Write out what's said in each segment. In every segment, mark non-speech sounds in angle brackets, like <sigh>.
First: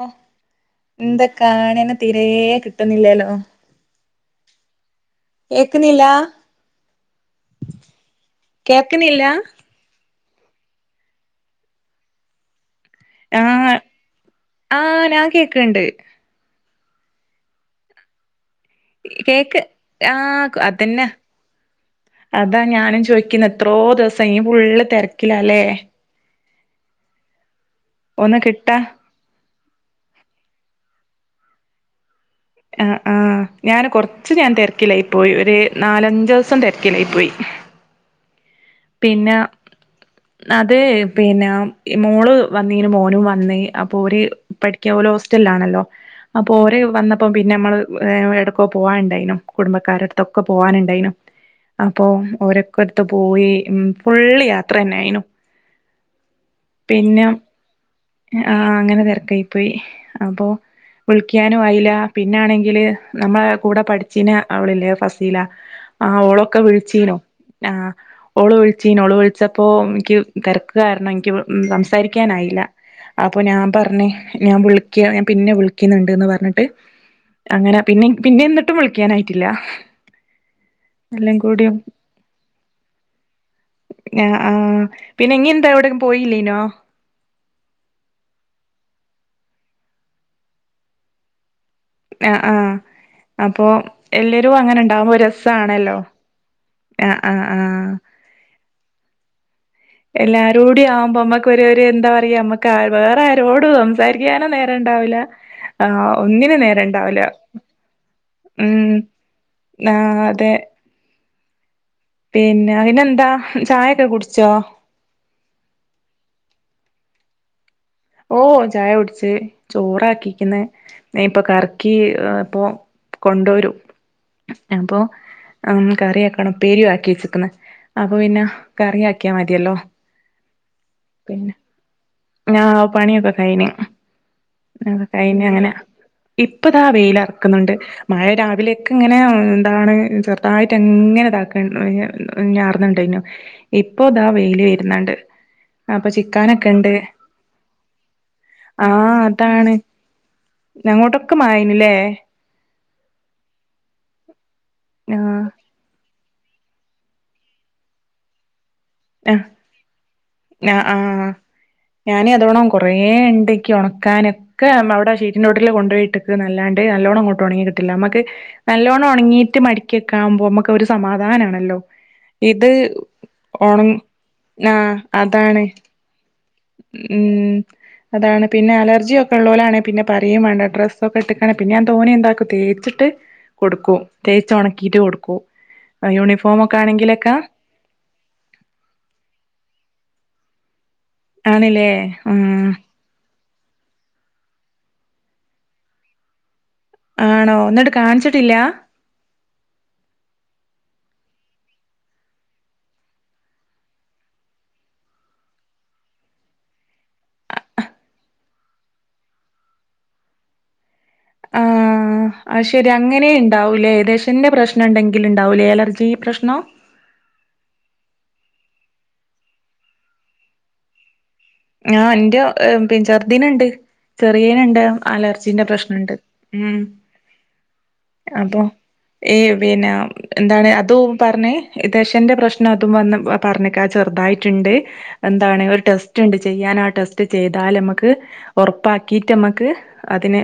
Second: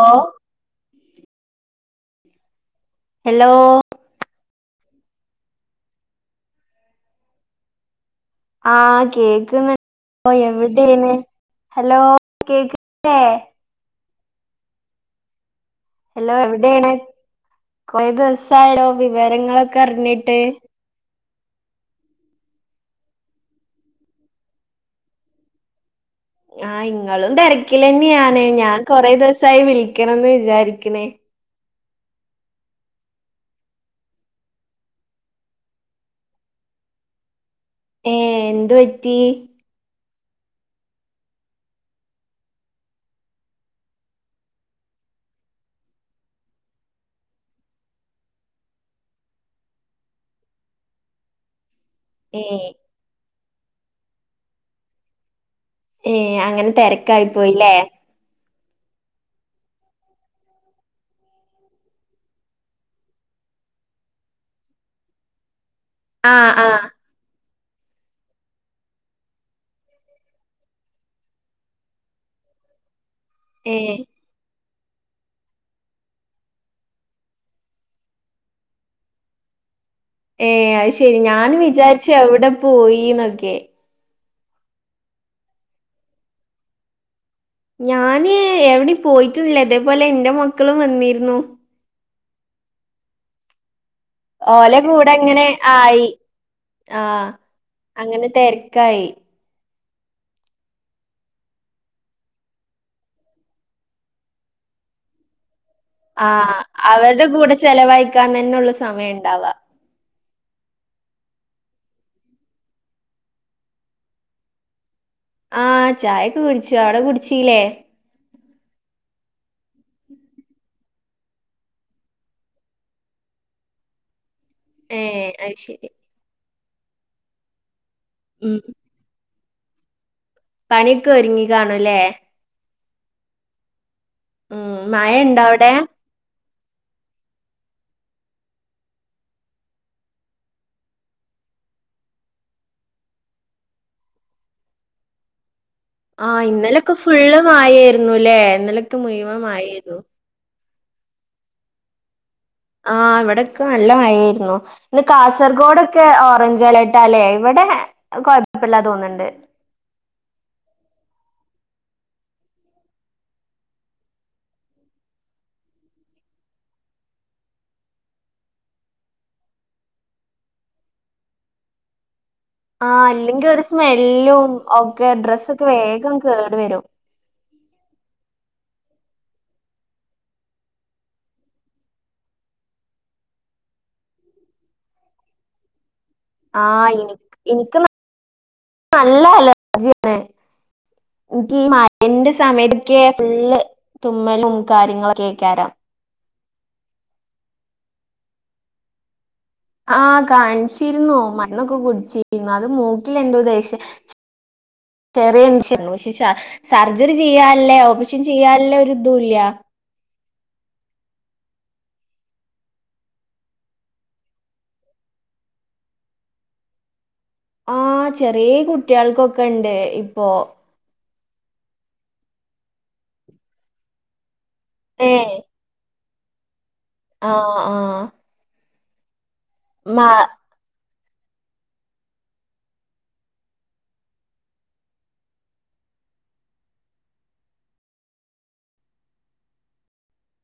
ഓ, എന്ത് കാണന് തീരെ കിട്ടുന്നില്ലല്ലോ. ഹലോ ഏക്കുന്നില്ല. ആ കേക്കുന്നു. ഒ എവിടെണ് ഹലോ കേക്കു ആ ആ ഞാൻ കേക്കണ്ട്. ടെണ് കൊയ ദിവസ ആയല്ലോ കേക്ക് വിവരങ്ങളൊക്കെ അറിഞ്ഞിട്ട്. ആഹ് അതന്നെ അതാ ഞാനും ചോയിക്കുന്ന, എത്രോ ദിവസായി നീ ഫുള്ള് തിരക്കിലല്ലേ. ആ ഇങ്ങളും ഒന്ന് തിരക്കിലന്നെയാണ് ഞാൻ കിട്ടാ കൊറെ ദിവസ സായി വിളിക്കണം എന്ന് വിചാരിക്കണേ. ആ ആഹ ഞാന് കൊറച്ച് ഞാൻ തിരക്കിലായി പോയി. ഒരു നാലഞ്ച് ദിവസം തിരക്കിലായി പോയി. ഏ എന്തു പറ്റി. അതെ, പിന്നെ ഈ മോള് വന്നന് മോനും വന്ന് അപ്പൊ ഓര് പഠിക്കാ ഓല് ഹോസ്റ്റൽ ൽ ആണല്ലോ. അപ്പോ ഓര് വന്നപ്പോ പിന്നെ നമ്മള് എവടക്ക് പോവാനുണ്ടായിനു കുടുംബക്കാരടുത്തൊക്കെ പോകാനുണ്ടായിനും. <inaudible> അപ്പൊ ഏ ഓരക്കടുത്ത് പോയി, ഉം ഫുളള് യാത്രന്നെയിനു. ഏ അങ്ങനെ തിരക്ക് ആയി പോയില്ലേ. ആ അങ്ങനെ തിരക്കായി പോയി അപ്പൊ വിളിക്കാനും ആയില്ല പിന്നാണെങ്കില് നമ്മളെ കൂടെ പഠിച്ചിന് അവളില്ലേ ഫസീല ആ ഓളൊക്കെ വിളിച്ചീനു. ആ ഓള് വിളിച്ചീനു ഓള് വിളിച്ചപ്പോ ഇക്ക് തെരക്ക് കാരണം ഇൻക് സംസാരിക്കാനായില്ല. അപ്പൊ ഞാൻ ഏ പറഞ്ഞ് ഞാൻ വിളിക്ക ഞാൻ പിന്നെ വിളിക്കുന്നുണ്ട്ന്ന് പറഞ്ഞിട്ട് അങ്ങനെ പിന്നെ പിന്നെ എന്നിട്ടും വിളിക്കാനായിട്ടില്ല. ഏ അത് ശെരി എല്ലാം ഞൻ കൂടിയും വിചാരിച്ച എവിടെ പോയിന്നൊക്കെ. ആ ആഹ പിന്നെ ഇങ്ങെന്താ എവിടെും പോയില്ലേനോ? ഞാന് എവിടേം പോയിട്ടുന്നില്ല തേപോലെ എന്റെ മക്കളും വന്നിരുന്നു. ആ ആഹ അപ്പൊ എല്ലരും അങ്ങനെ ഉണ്ടാവുമ്പോ രസാണല്ലോ. ആഹ് ആഹ ആഹ് ആഹ് അങ്ങനെ തിരക്കായി. എല്ലാരൂട്യവുമ്പോമ്മക്ക് ഒരു ഒര് ന്താ പറയാമ്മക്ക് വേറെ ആരോടും സംസാരിക്കാനും നേരണ്ടാ ണ്ടാവില ആ ആഹ്. ഒന്നിനും നേരണ്ടാവൂല അവരുടെ കൂടെ ചെലവഴിക്കാൻ തന്നൊള്ളു ഉം സമയണ്ടാവാ. ആ അതെ. പിന്നെ ഇന്നെന്താ ചായൊക്കെ കുടിച്ചോ? ആഹ ചായൊക്കെ കുടിച്ചു അവിടെ കുടിച്ചീല്ലേ. ഓ ചായ കുടിച്ച് ചോറാക്കിക്ക്‌ന് ഇപ്പൊ കറക്കി ഇപ്പൊ കൊണ്ടോരും അപ്പൊ ഏഹ് അത് ഉം ശരി. കറിആക്കണംപേരി ആക്കി വച്ച്ക്ക്ന്ന്. അപ്പൊ പിന്ന കറി ആക്കിയാ മതിഅല്ലോ? പണിക്കെ ഒരുങ്ങി കാണുല്ലേ. ആഹ് പണിയൊക്കെ കഴിഞ്ഞു ഉം. മഴണ്ടോ കഴിഞ്ഞങ്ങന അവിടെ? ഇപ്പതാ വെയിലർക്ക്ന്ന്ണ്ട്‌. മഴ രാവിലെയൊക്കെ ഇങ്ങനെ എന്താണ് ചെറുതായിട്ട് അങ്ങനെ ഇതാക്ക <unintelligible> ത്ണ്ടായനു ഇപ്പോ ഇതാ വെയില് വെ ര്ന്ന്ണ്ട്. ആ ഇന്നലൊക്കെ ഫുള്ള് മയെരുന്നുല്ലേ ആഹ് ഇന്നലൊക്കെമുഴുവൻ അതാണ് മയെരുന്നു. ഞങ്ങോട്ടൊക്കെ മയായ്നല്ലേ. ആ ഇവിടെക്കെ നല്ല മഴ ആയിരുന്നു ഇന്ന് ആഹ് കാസർഗോഡൊക്കെ ഓറഞ്ച് ജലട്ടല്ലേ ഇവിടെ കോയപ്പില്ലാ തോന്നുണ്ട്. ആഹ ആഹ ഞാനതോണം കൊറേണ്ട്‌ ക്കി ഉണക്കാനൊക്കെ അവിടെ ആ ഷീറ്റിന്ടോട്ടില് കൊണ്ടോയിട്ട്ക്ക്‌ന്നല്ലാണ്ട് ണ്ട് നല്ലോണം അങ്ങോട്ട് ഉണങ്ങി കിട്ടില്ല നമുക്ക് നല്ലോണം ഉണങ്ങിട്ട് മടക്കിക്കാം പോവുമ്പോ ഒരു സമാധാനാണല്ലോ. <inaudible> ആ അല്ലെങ്കിൽ ഒരു ഒണ സ്മെല്ലും ആ ഒക്കെ അതാണ് ഡ്രസ്സക്കെ വേഗം കേ ഉം അതാണ് പിന്നെ അലർജിയൊക്കെ ഉള്ളോലാണെ പിന്നെ പറയെം വേണ്ട ഡ്രസ്സ ഒക്കെ ഇട്ട്ക്കാണെ പിന്നെ ഞാൻ തോനേം ന്താക്കും തേ തേച്ചിട്ട് കൊടുക്കൂ തേച്ച് ഒണക്കിട്ട് കൊടുക്കും യൂണിഫോമൊക്കെ ആനി ആണെങ്കിലൊക്കെ ഇൻക്ക് നല്ല അലർജിയാണ് എനിക്ക് ഈ ആണില്ലേ മഴന്റെ ഉം സമയത്തൊക്കെ ഫുള്ള് തുമ്മലും കാര്യങ്ങളൊക്കെക്കാരം ആണോ ന്നിട്ട് കാണിച്ചിട്ടില്ല ആഹ കാണിച്ചിരുന്നു മര്ന്നൊക്കെ കുടിച്ചിരുന്നു അത് മൂക്കിലെന്തോ ദെശ ചെറിയഷു ശ് ഷാ സർജറി ചെയ്യാൻല്ല ഓപ്പറേഷൻ ചെയ്യാൻല്ല ഒരു ഇതും ഇല്ല <inaudible> ആ അയ് ശെരി അങ്ങനെ ഉണ്ടാവൂലേ ദെശന്റെ പ്രശ്നം ഉണ്ടെങ്കിലും. ഉണ്ടാവൂലേ അലർജി പ്രശ്നം ആ ചെറിയ കുട്ടികൾക്കൊക്കെ ഉണ്ട് ഇപ്പോ ആ എന്റെ പി ചെറുതിനുണ്ട് ചെറിയേനുണ്ട് ഏഹ് അലർജിന്റെ പ്രശ്നണ്ട് ഉം ആഹ് ആഹ് അപ്പൊ ഏ പിന്നെ മാ എന്താണ് അതും പറഞ്ഞേ ദെശന്റെ പ്രശ്നം അതും വന്ന് പറഞ്ഞേക്കാ ചെറുതായിട്ടുണ്ട് എന്താണ് ഒരു ടെസ്റ്റ് ണ്ട് ചെയ്യാൻ ആ ടെസ്റ്റ് ചെയ്താൽ നമ്മക്ക് ഉറപ്പാക്കിട്ടമ്മക്ക് അതിനെ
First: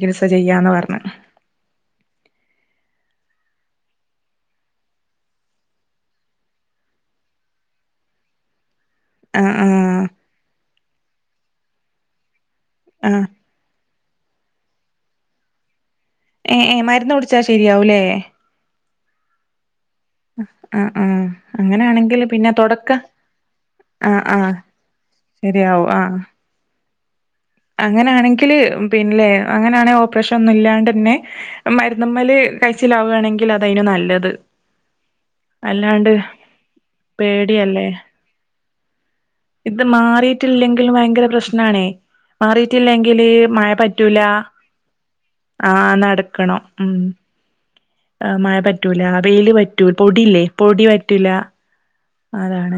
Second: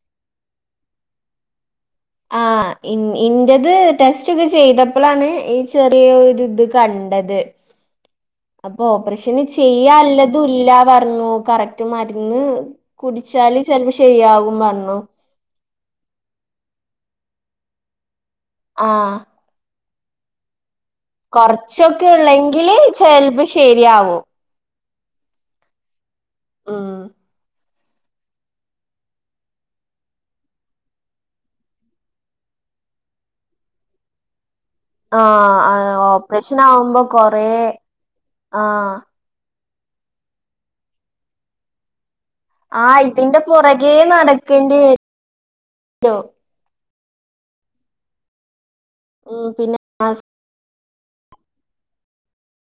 ചികിത്സ ചെയ്യാന്ന് പറഞ്ഞ് <inaudible> ആ ഇന്റത് ടെസ്റ്റ് ഒക്കെ ചെയ്തപ്പളാണ് ഈ ചെറിയ ഒര്ത് കണ്ട ണ്ടത്. അപ്പൊ ഓപ്പറേഷന് ആഹ് ആഹ് ചെയ്യാല്ലതുല്ലാ പറഞ്ഞു കറക്റ്റ് മരുന്ന് ആഹ് കുടിച്ചാല് ചെൽപ്പം ശരിയാവും പർഞ്ഞു. ഏ ഏ മരുന്ന് കുടിച്ചാ ഷെരിയാവുലെ ആഹ ആഹ ആഹ കൊറച്ചൊക്കെ അങ്ങനെയാണെങ്കിൽ പിന്നെ ഉള്ളെങ്കില് തുടക്ക ചെലപ്പോ ആഹ ശരിയാവും ആഹ ശരിയാവും ആ ഉം അങ്ങനാണെങ്കില് പിന്നലെ അങ്ങനൊണെങ്കിൽ ഓപ്പറേഷോന്നുല്ലാണ്ടന്നെ മരുന്നുമ്മല് കഴിച്ചിലാവാണെങ്കിൽ അതെയ്നു നല്ലത്. ആ ആഹ് അല്ലാണ്ട് ഓപ്പറേഷനാവുമ്പോ കൊറേ പേടിയല്ലേ ആഹ ഇത് മാറിട്ടില്ലെങ്കിലും ഭയങ്കര പ്രശ്നണെ ആഹ് മാറിട്ടില്ലെങ്കില് ഇതിന്റെ മഴ പുറകേ പറ്റൂല നടക്കേണ്ടി വരും ആ നടക്കണം ഉം എ മഴ പറ്റൂല ഉം വെയ്ല് പിന്നെ പറ്റൂ പൊടില്ലേ പൊടി പറ്റൂല അതാണ്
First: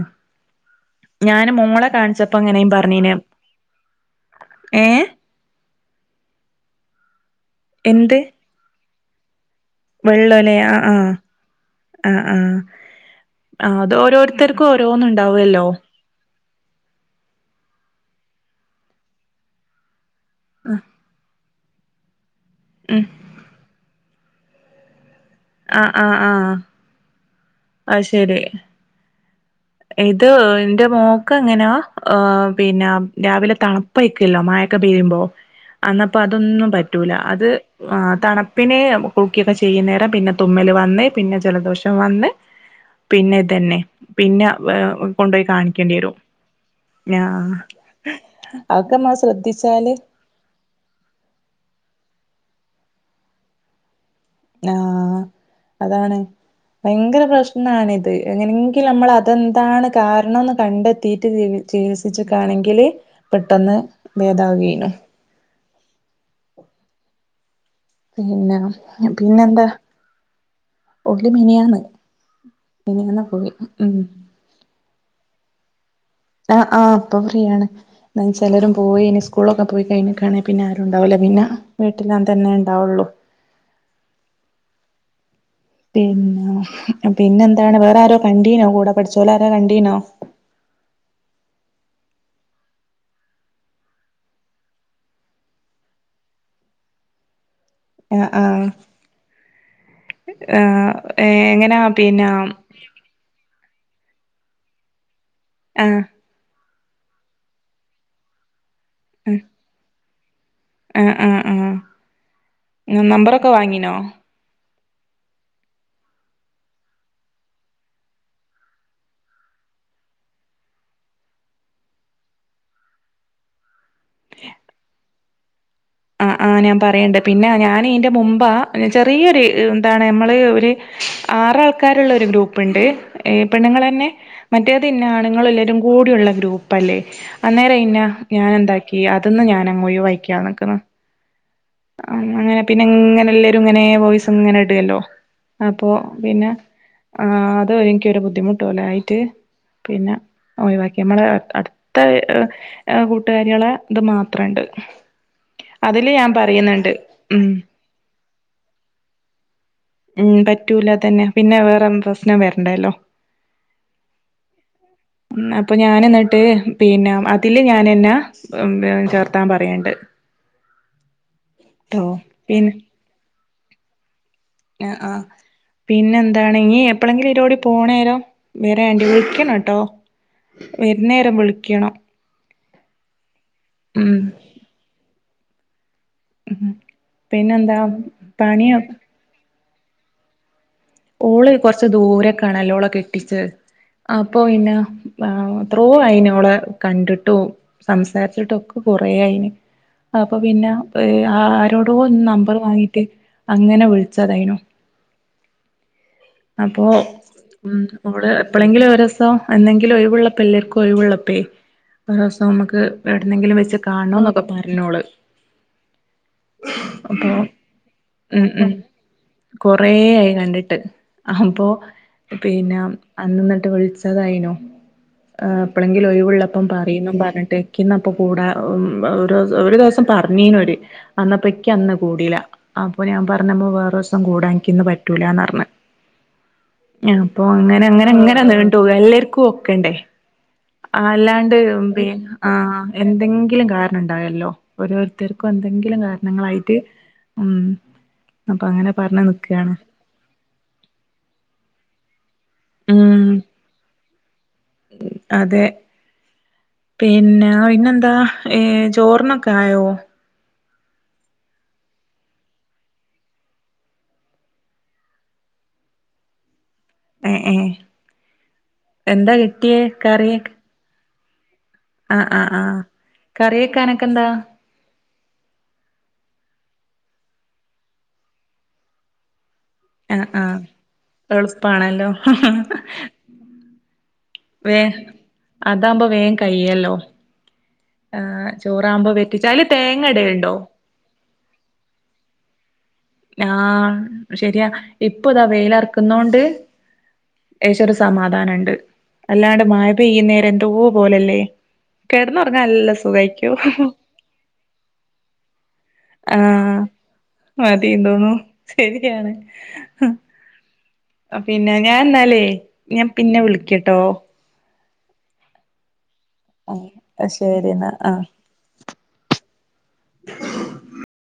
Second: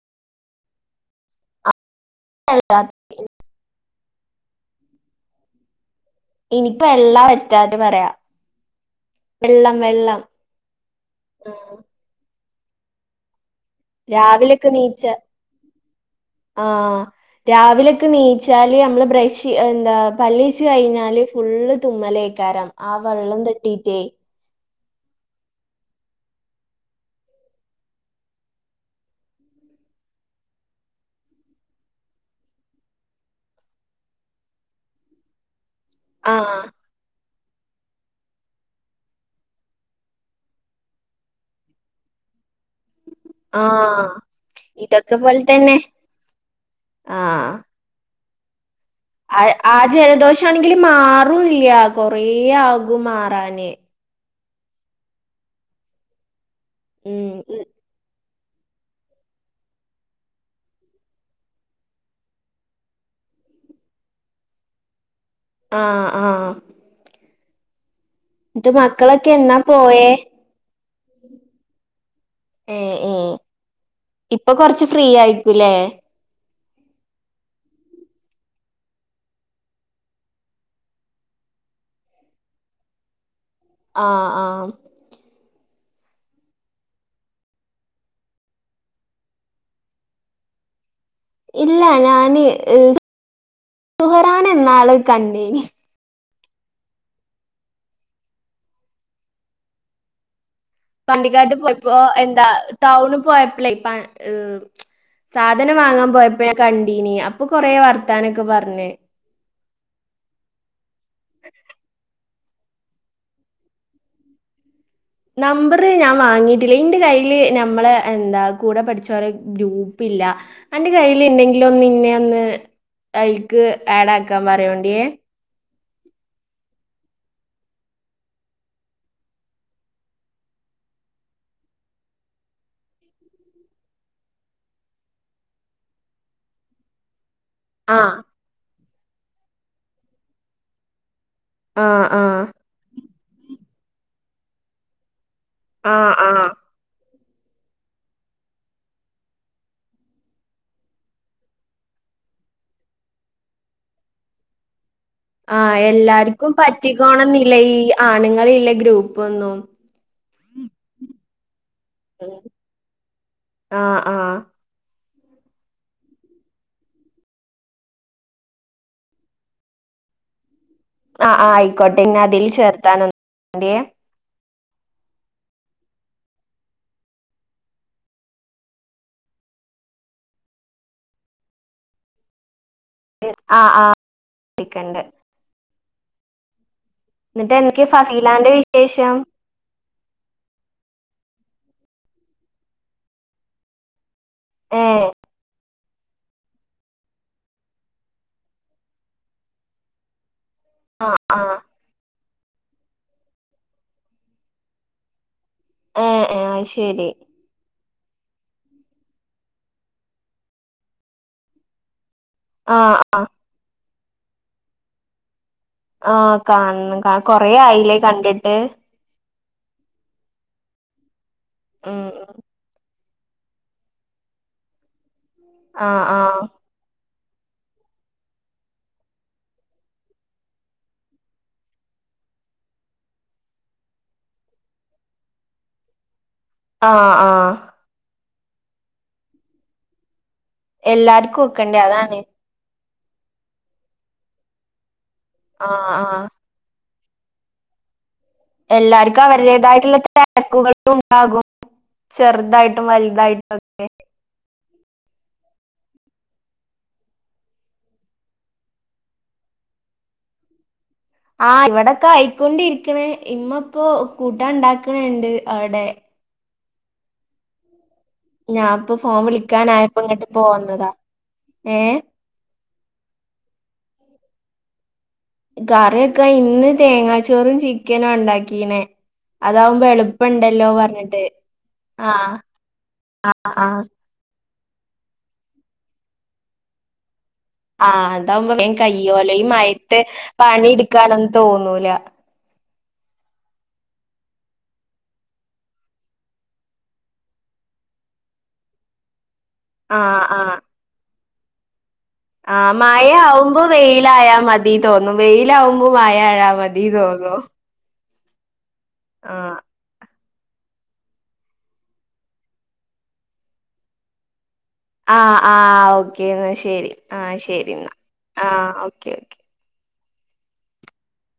ഞാന് മോളെ കാണിച്ചപ്പോ അങ്ങനേം പറഞ്ഞീനെ ഏ ഇനിപ്പ എല്ലാം പറ്റാതെ പറയാ വെള്ളം വെള്ളം വെള്ളോലി ആഹ ആഹ ആഹ് ആഹ ആഹ ആ അത് ഓരോരുത്തര്ക്കും രാവിലെയൊക്കെ ഓരോന്ന് നീച്ചാ ണ്ടാവല്ലോ ആഹ് രാവിലൊക്കെ നീച്ചാല് അമ്മള് ബ്രഷ് എന്താ പല്ലേച്ച് കഴിഞ്ഞാല് ഫുള്ള് തുമ്മലേക്കാരം ആ ഉം വെള്ളം തട്ടീട്ടെ അഹ അഹ ആഹ് അയ് ശെരി ഇത് എന്റെ മോക്ക് അങ്ങനാ അഹ് പിന്നെ രാവിലെ തണുപ്പയ്ക്കല്ലോ മ കപ്പെയ്യുമ്പോ അന്നപ്പം ആഹ് അതൊന്നും പറ്റൂല അത് ആ തണുപ്പിന് കുറുക്കിയൊക്കെ ചെയ്യുന്നേരം പിന്നെ തുമ്മല് വന്ന് പിന്നെ ജലദോഷം വന്ന്. പിന്നെദന്നെ ആഹ് പിന്നെ ഇതൊക്കെ പോലെ കൊണ്ടോയ് തന്നെ കാണിക്കേണ്ടിവരും ആഹ് ആ ആ ആ ജലദോഷാണെങ്കില് മാറുല്ല്യാ കൊറേ ഇആകുമാറാനേ ആഹ അതാണ് ഭയങ്കര ഉം ഉം പ്രശ്നാണ് ഇത് എങ്ങനെങ്കിൽ അമ്മൾ അതെന്താണ് കാരണംന്ന് കണ്ടെത്തിട്ട് ചികിത്സിച്ചിക്കാണെങ്കില് പെട്ടെന്ന് ഭേദാവുകേനു. ആഹ ആഹ് പിന്നെ ന്നിട്ട് മക്കളൊക്കെ പിന്നെ എന്നാ എന്താ പോയേ ഓല് മിനിയാന്ന് ഏഹ് മിനിയാന്ന് ഏഹ് പോയി ഉം ഇപ്പൊ കൊറച്ച് ഫ്രീ ആയിക്കൂല്ലേ? ആഹ് ആഹ്പ്പൊ ഫ്രീയാണ് ന ചെലരും പോയി ഇനി സ്കൂളൊക്കെ പോയി കഴിഞ്ഞകാണെ പിന്നെ ആരുണ്ടാവൂില്ല പിന്നെ വീട്ടിലാ തന്നെ ഉണ്ടാവുള്ളു. ആഹ ആഹ് പിന്ന പിന്നെന്താണ് വേറെ ആരോ കണ്ടീനോ കൂടെ പഠിച്ചോല ആാരോ കണ്ടീനോ? <inaudible> ഇല്ല ഞാന് ഹ് സുഹറാനെ ന്നാള് കണ്ടീ ഞ് ഹ്. ആഹ ആഹ പണ്ടിക്കാട്ട് പോയപ്പോ എന്താ ടൗണ് പോയ അല്ല ഏ പാഉം സാധനം ആഹ് വാങ്ങാൻ പോയപ്പോഴ കണ്ടീന് അപ്പൊ കൊറേ വർത്താനൊക്കെ പറഞ്. ഉം ആ ആ ആ നമ്പറൊക്കെ വാങ്ങീനോ? നമ്പര് ഞാൻ വാങ്ങീട്ടില്ല ഇന്റെ കയ്യില് നമ്മള എന്താ കൂടെ പഠിച്ചോരെ ഗ്രൂപ്പി ഇല്ല അന്റെ കയ്യ്ല് ഇണ്ടെങ്കിലൊന്ന് ഇന്നെ ഒന്ന് അയി--ക് ആഡാക്കാൻ പറയോണ്ടിയേ ആ ആ ഞാൻ പറയണ്ട് പിന്നെ ഞാൻ ഈന്റ മുമ്പാ ചെറിയൊരു എന്താണ് നമ്മള് ഒര് ആറാൾക്കാര്ള്ളൊരു ഗ്രൂപ്പ് ഇണ്ട് പെണ്ണുങ്ങളെന്നെ മറ്റേത് ഇന്ന ആണുങ്ങള്ല്ലൊരു കൂ ടിയുള്ള ഗ്രൂപ്പ് അല്ലേ അന്നേരം ഇന്ന ആഹ് ഞാൻ എന്താക്കി അത് ന്ന് ഞാനങ്ങ് ഒഴിവാക്കിയാ നിക്കുന്നത്. ആഹ് ആഹ് അങ്ങനെ പിന്നെ ഇങ്ങനെല്ലരും ഇങ്ങനെ വോയിസ് ഇങ്ങനെ ഇടല്ലോ. അപ്പൊ ആഹ് ആഹ് പിന്നെ ആ അത് എനിക്കൊരു ബുദ്ധിമുട്ട് പോലെ ആയിട്ട് പിന്നെ ഒഴിവാക്കി നമ്മളെ അടുത്ത കൂട്ടുകാരികളെ ഇത് മാത്രണ്ട്. <inaudible> ആഹ് അതില് ഞാൻ എല്ലാർക്കും പറയുന്നുണ്ട് ഉം പറ്റിക്കോണന്നില്ല ഈ ആണ്ങ്ങളിള്ളെ ഗ്രൂപ്പൊന്നും. ഉം പറ്റൂല അതെ പ്പം പ്രശ്നം വരണ്ടല്ലോ ആഹ് ആഹ് ഉം അപ്പൊ ഞാൻ ഇന്നട്ട് പിന്നെ അതില് ഞാൻ അന്നെ ചേർത്താൻ പറയണ്ട്. ആ ആ ആയിക്കോട്ടെ ട്ടോ ഇന്നെ അതിൽ ചേർത്താനൊന്ന് <inaudible> തിയേ. ആ ആ പിന്നെ എന്താണ് ഇനി എപ്പൊളെങ്കിലും ഈലൂടി പോണേരം വെരേണ്ടി വിളിക്കണംട്ടോ വര്ന്നേരം വിളിക്കണം ആ ആ ഉം വിളിക്കണ്ട് പിന്നെ എന്താ എനിക്ക് ഫസീലാന്റെ പണിയൊ വിശേഷം ഓള് കൊർച്ച് ദൂരേക്കാണല്ലോ ഓളെ കെട്ടിച്ചത് അപ്പൊ പിന്നെ ഏ <inaudible> എത്രോ അയീന് ഓളെ കണ്ടിട്ടും സംസാരിച്ചിട്ടും ഒക്കെ കൊറേ ആയീന്. അ അപ്പൊ പിന്നെപെ ആ ആ ആരോടോ ഒന്ന് ന മ്പർ വാങ്ങീട്ട് അങ്ങനെ വിളിച്ചതേയ്നു ഏ ഏ അത് അപ്പോ ശരി ഉം ഓള് എപ്പളെങ്കിലും ഒരോസം എന്നെങ്കിലും ഒഴിവള്ളപ്പ എല്ലാർക്കും ഒഴിവുള്ളപ്പേ ആ ഒരോസമ്മക്ക് ആ ഏട്ന്നെങ്കിലും വെച്ച് കാണണോന്നെക്കെ പറഞ്ഞോള്. ആ കാണണം അപ്പൊ കൊറേ ആയില്ലേ ഉം കണ്ടിട്ട് ഉം കൊറേ ആയി കണ്ടിട്ട് അപ്പൊ ഉം പിന്ന അന്ന്ന്നിട്ട് വിളിച്ചതായിനു ആ എപ്പളെങ്കിലും ആ ഒഴിവള്ളപ്പം പറീന്നും പറ എൺട്ട് ക്കിന്നപ്പ കൂടാ ഒര് ഒരു ദിവസം പറഞ്ഞീനോര് അന്നപ്പോ ഇക്ക് അന്ന് കൂടീല്ല അപ്പൊ ഞാൻ പറഞ്ഞ് നമ്മ വേറോസം കൂടാ ഇൻകിന്ന് പറ്റൂല്ലാന്നർണ് ആ ആ ഞഅപ്പൊ അങ്ങനെ അങ്ങനെ അങ്ങനെ നീണ്ടോവാ എല്ലര്ക്കും ഒക്കെണ്ടേ എല്ലാർക്കും ആല്ലാണ്ട് ഒക്കണ്ടേ ബി അതാണ് ആ എന്തെങ്കിലും കാരണം ഉണ്ടാകല്ലോ ഓരോരുത്തർക്കും ആ എന്തെങ്കിലും ആ കാരണങ്ങളായിട്ട് ഉം അപ്പൊ അങ്ങനെ പറഞ്ഞ് എല്ലാർക്കും നിക്കാണ് അവരുടേതായിട്ടുള്ള തെരക്കുക്കൾ ഉണ്ടാകും ചെറ്തായിട്ടും വലുതായിട്ടും ഒക്കെ ഉം അതെ പിന്നെ പിന്നെന്താ ഏ ചോറിനൊക്കെ ആയോ ആ ഇവിടൊക്കെ ആയിക്കൊണ്ടിരിക്ക്ണ് ഇമ്മ ഇപ്പോ കൂട്ടാൻ ഇണ്ടാക്കണ് ണ്ട് അവ്ടെ എ ഏ ഞാൻ ഇപ്പൊ ഫോൺ വിളിക്കാനായപ്പം ഇങ്ങട്ട് പോന്നതാ ഏഹ് ആ ആ ആ കറി വെക്കാനൊക്കെ എന്താ കറി വെക്കാൻ ഇന്ന് തേങ്ങാച്ചോറും ചിക്കനാണ്ടാക്കീനെ അതാവുമ്പോ ആഹ് ആഹ് എളുപ്പണ്ടല്ലോ പറഞ്ഞിട്ട് എളുപ്പാണല്ലോ ആ അ ആ വേ അതാവുമ്പോ വേം കയ്യല്ലോ ആ അതാവുമ്പോ വേം കയ്യോല്ലൊ ഈ അതില് മഴയത്ത് തേങ്ങ ഇടലുണ്ടോ പണി ഇട്ക്കാനൊന്നും തോന്നൂല ആ ശെരിയാ ഇപ്പൊ ഇതാ വെയിലറുക്കുന്നോണ്ട് ലേശം ഒരു സമാധാനംണ്ട് അല്ലാണ്ട് മഴ ആഹ് പെയ്യ്ന്നേരം എന്തോ പോലല്ലേ ആ കിടന്നുറങ്ങാൻ നല്ല മയ സുഖായിരിക്കും ആവുമ്പോ വെയിലായാ മതി തോന്നും വെയിലാവുമ്പോ മയായാ മതി തോന്നും ഹലോ ഇണ്ടോന്ന് ശരിയാണ് ഹാ പിന്നെ ഞാൻ ഇന്നാല്ലേ ഞാൻ പിന്നെ വിളിക്കട്ടോ ആ ആ ഓക്കേ എന്നാ ശെരി ആഹ് ശെരി എന്നാ ആഹ് ഓക്കെ ഓക്കെ <unintelligible>